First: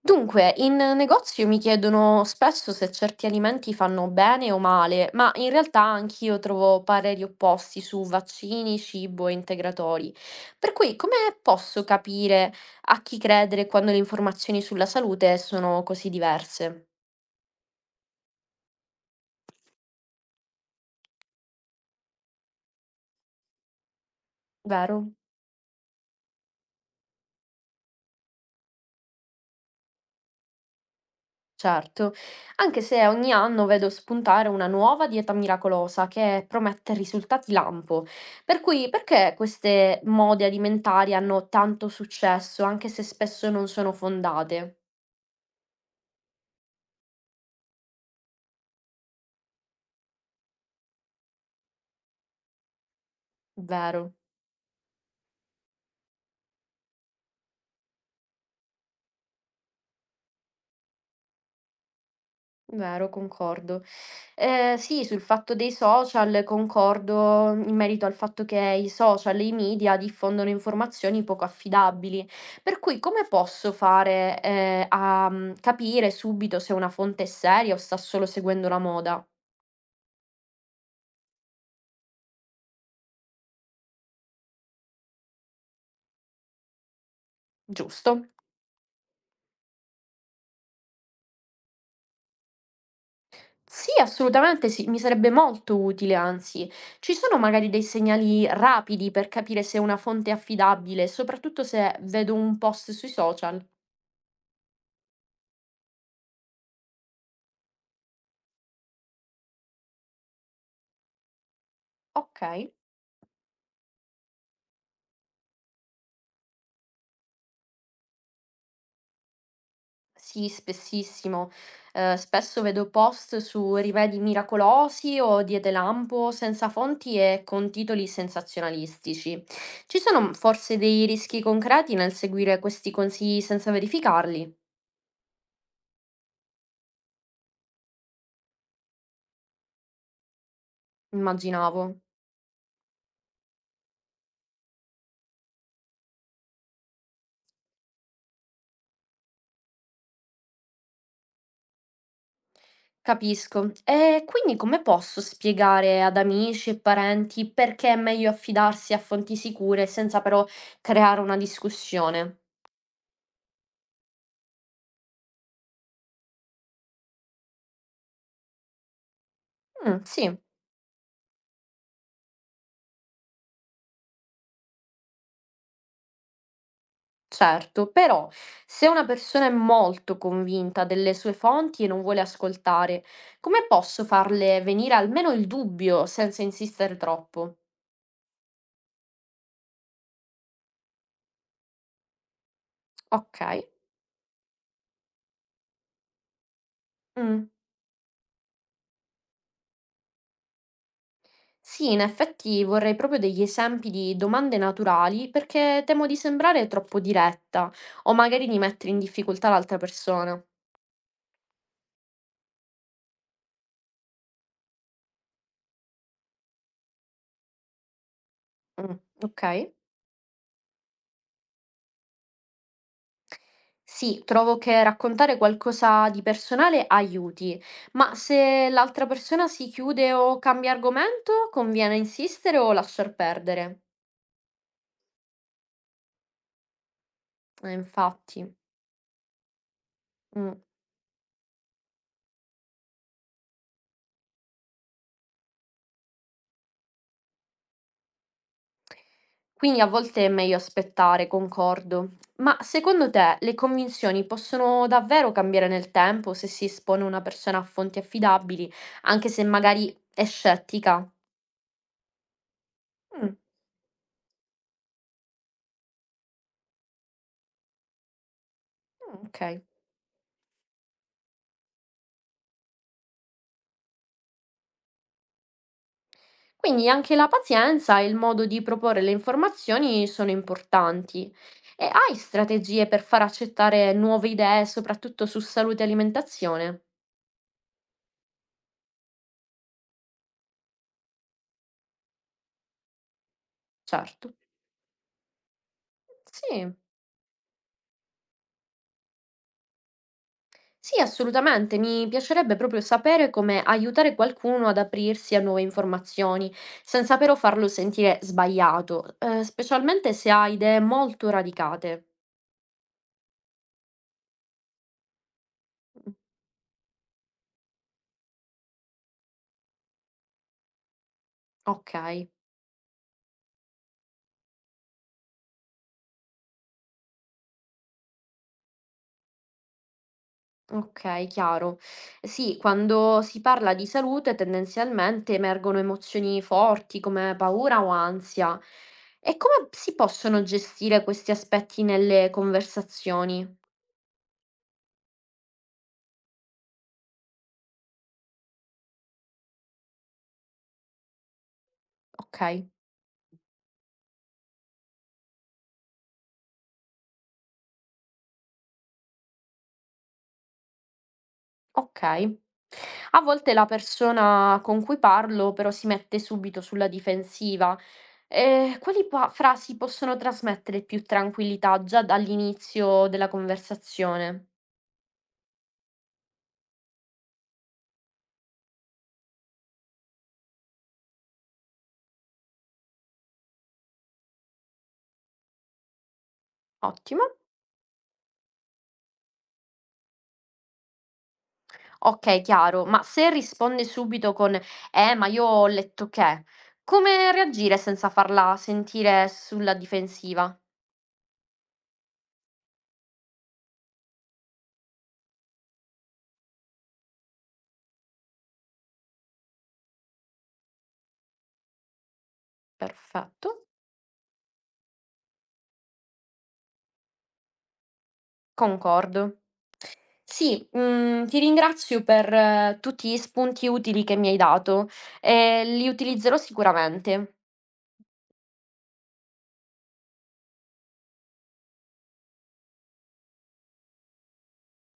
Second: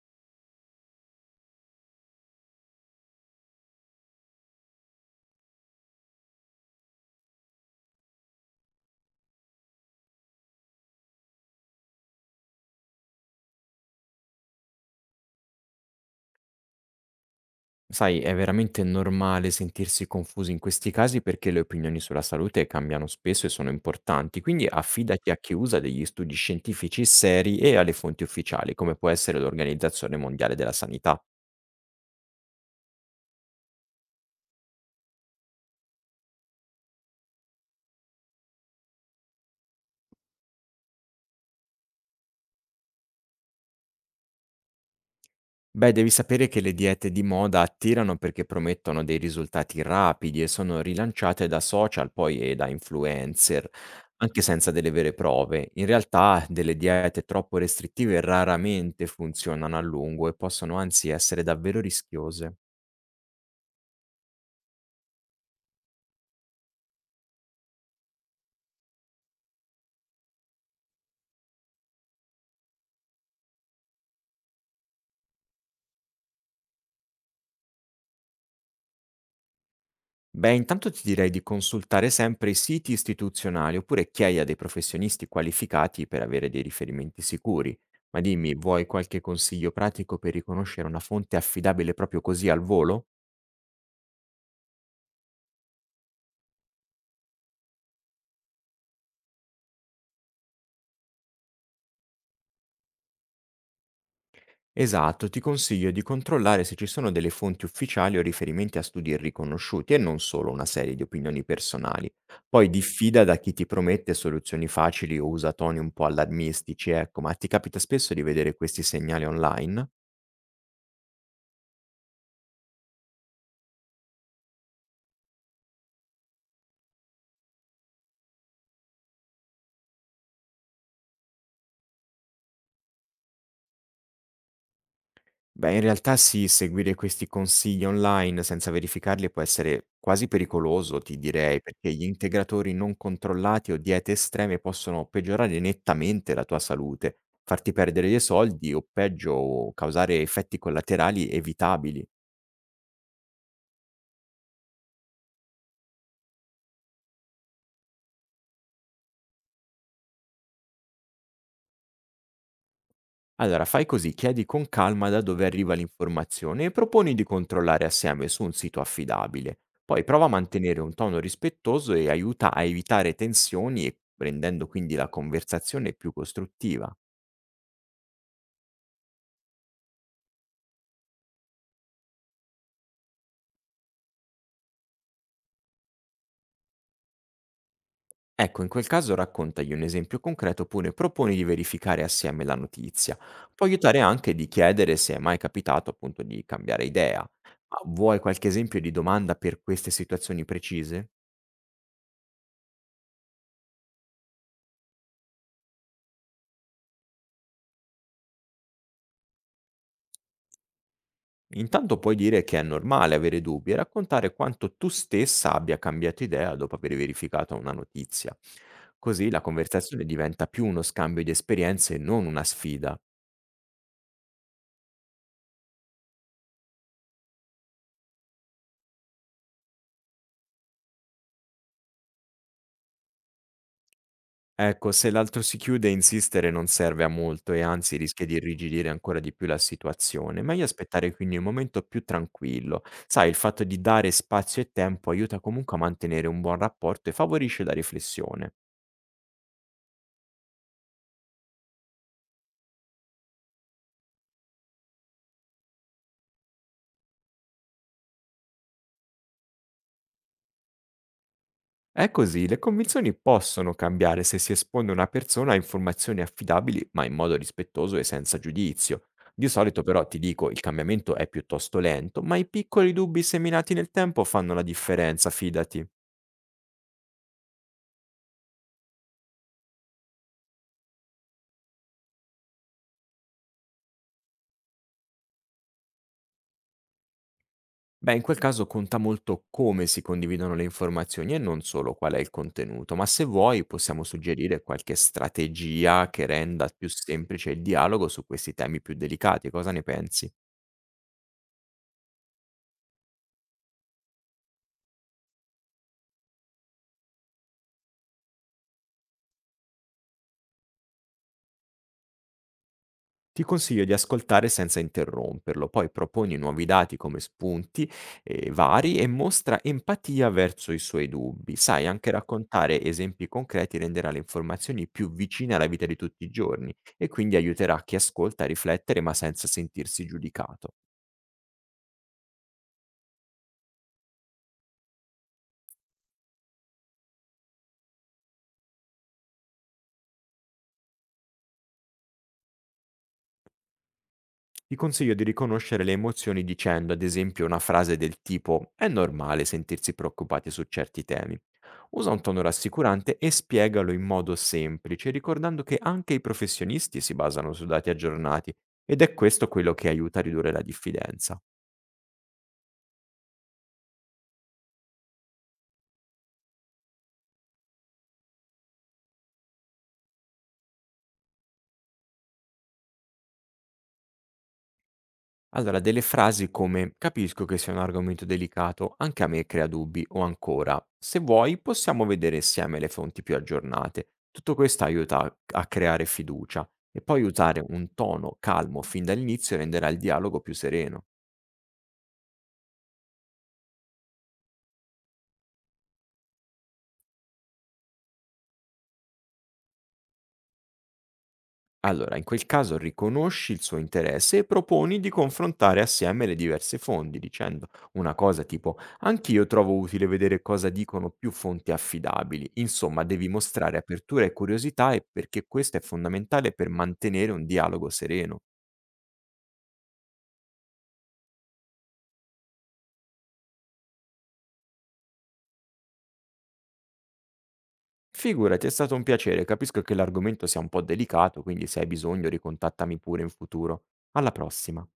Dunque, in negozio mi chiedono spesso se certi alimenti fanno bene o male, ma in realtà anch'io trovo pareri opposti su vaccini, cibo e integratori. Per cui, come posso capire a chi credere quando le informazioni sulla salute sono così diverse? Sai, è veramente normale sentirsi confusi in questi casi perché le opinioni sulla salute cambiano spesso e sono importanti, quindi Vero? affidati a chi usa degli studi scientifici seri e alle fonti ufficiali, come può essere l'Organizzazione Mondiale della Sanità. Certo, anche se ogni anno vedo spuntare una nuova dieta miracolosa che promette risultati lampo. Per cui, perché queste mode alimentari hanno tanto successo, anche se spesso non sono fondate? Beh, devi sapere che le diete di moda attirano perché promettono dei risultati rapidi e sono rilanciate da social poi e da influencer, Vero. anche senza delle vere prove. In realtà delle diete troppo restrittive raramente funzionano a lungo e possono anzi essere davvero rischiose. Vero, concordo. Sì, sul fatto dei social concordo in merito al fatto che i social e i media diffondono informazioni poco affidabili. Per cui come posso fare, a, capire subito se una fonte è seria o sta solo seguendo la moda, Beh, intanto ti direi di consultare sempre i siti istituzionali oppure chiedi a dei professionisti qualificati per avere dei riferimenti sicuri. Ma giusto? dimmi, vuoi qualche consiglio pratico per riconoscere una fonte affidabile proprio così al volo? Sì, assolutamente sì, mi sarebbe molto utile anzi. Ci sono magari dei segnali rapidi per capire se una fonte è affidabile, soprattutto se vedo un post sui social? Esatto, ti consiglio di controllare se ci sono delle fonti ufficiali o riferimenti a studi riconosciuti e non solo una serie di opinioni personali. Poi Okay. diffida da chi ti promette soluzioni facili o usa toni un po' allarmistici, ecco, ma ti capita spesso di vedere questi segnali online? Sì, spessissimo. Spesso vedo post su rimedi miracolosi o diete lampo senza fonti e con titoli sensazionalistici. Ci sono forse dei rischi concreti nel seguire questi consigli senza verificarli? Beh, in realtà sì, seguire questi consigli online senza verificarli può essere quasi pericoloso, ti direi, Immaginavo. perché gli integratori non controllati o diete estreme possono peggiorare nettamente la tua salute, farti perdere dei soldi o peggio causare effetti collaterali evitabili. Capisco. E quindi come posso spiegare ad amici e parenti perché è meglio affidarsi a fonti sicure senza però creare una discussione? Allora, fai così, chiedi con calma da dove arriva l'informazione e proponi di controllare assieme su un sito affidabile. Mm, Poi prova a sì. mantenere un tono rispettoso e aiuta a evitare tensioni e rendendo quindi la conversazione più costruttiva. Certo, però se una persona è molto convinta delle sue fonti e non vuole ascoltare, come posso farle venire almeno il dubbio senza insistere troppo? Ecco, in quel caso raccontagli un esempio concreto oppure proponi di verificare assieme la notizia. Ok. Può aiutare anche di chiedere se è mai capitato appunto di cambiare idea. Mm. Ma vuoi qualche esempio di domanda per queste situazioni precise? Sì, in effetti vorrei proprio degli esempi di domande naturali perché temo di sembrare troppo diretta o magari di mettere in difficoltà l'altra persona. Intanto puoi dire che è normale avere dubbi e raccontare quanto tu stessa abbia cambiato idea dopo aver verificato una notizia. Mm, Così la ok. conversazione diventa più uno scambio di esperienze e non una sfida. Sì, trovo che raccontare qualcosa di personale aiuti, ma se l'altra persona si chiude o cambia argomento, conviene insistere o lasciar perdere. Ecco, se l'altro si chiude, insistere non serve a molto e anzi rischia di Infatti. irrigidire ancora di più la situazione. Mm. Meglio aspettare quindi un momento più tranquillo. Sai, il fatto di dare spazio e tempo aiuta comunque a mantenere un buon rapporto e favorisce la riflessione. Quindi a volte è meglio aspettare, concordo. Ma secondo te le convinzioni possono davvero cambiare nel tempo se si espone una persona a fonti affidabili, anche se magari è scettica? È così, le convinzioni Mm, possono cambiare se si espone una persona a informazioni affidabili, ma in modo rispettoso e senza giudizio. Di ok. solito però ti dico, il cambiamento è piuttosto lento, ma i piccoli dubbi seminati nel tempo fanno la differenza, fidati. Quindi anche la pazienza e il modo di proporre le informazioni sono importanti. E hai strategie per far accettare nuove idee, soprattutto su salute e alimentazione? Beh, in quel caso conta molto come si condividono le informazioni e non solo qual è il contenuto, ma se vuoi possiamo Certo. suggerire qualche strategia che renda Sì, più semplice il dialogo su questi temi più delicati, cosa ne pensi? sì, assolutamente. Mi piacerebbe proprio sapere come aiutare qualcuno ad aprirsi a nuove informazioni, senza però farlo sentire sbagliato, specialmente se ha idee molto radicate. Ti consiglio di ascoltare senza interromperlo, poi proponi nuovi dati come spunti vari e mostra empatia verso i suoi dubbi. Sai, Ok. anche raccontare esempi concreti renderà le informazioni più vicine alla vita di tutti i giorni e quindi aiuterà chi ascolta a riflettere ma senza sentirsi giudicato. Okay, chiaro. Sì, quando si parla di salute tendenzialmente emergono emozioni forti come paura o ansia. E come si possono gestire questi aspetti nelle conversazioni? Ti consiglio di riconoscere le emozioni dicendo, ad esempio, una frase del tipo è normale sentirsi preoccupati su certi temi. Usa un tono Okay, rassicurante e spiegalo in modo semplice, ricordando che anche i professionisti si basano su dati aggiornati ed è questo quello che aiuta a ridurre la diffidenza. okay. A volte la persona con cui parlo però si mette subito sulla difensiva. Quali pa frasi possono trasmettere più tranquillità già dall'inizio della conversazione? Allora, delle frasi come capisco che sia un argomento delicato, anche a me crea dubbi, o ancora, se vuoi possiamo vedere insieme le fonti più aggiornate. Tutto questo aiuta a creare fiducia e poi Ottimo. usare un tono calmo fin dall'inizio renderà il dialogo più sereno. Okay, chiaro. Ma se risponde subito con: ma io ho letto che", come reagire senza farla sentire sulla difensiva? Allora, in quel caso riconosci il suo interesse e proponi di confrontare assieme le diverse fonti, dicendo una cosa tipo: Anch'io trovo utile vedere cosa dicono più fonti affidabili. Insomma, devi Perfetto, mostrare apertura e curiosità e perché questo è fondamentale per mantenere un dialogo sereno. concordo. Sì, mhmm, ti ringrazio per tutti gli spunti utili che mi hai dato e li utilizzerò sicuramente. Figurati, è stato un piacere. Capisco che l'argomento sia un po' delicato, quindi se hai bisogno ricontattami pure in futuro. Alla prossima.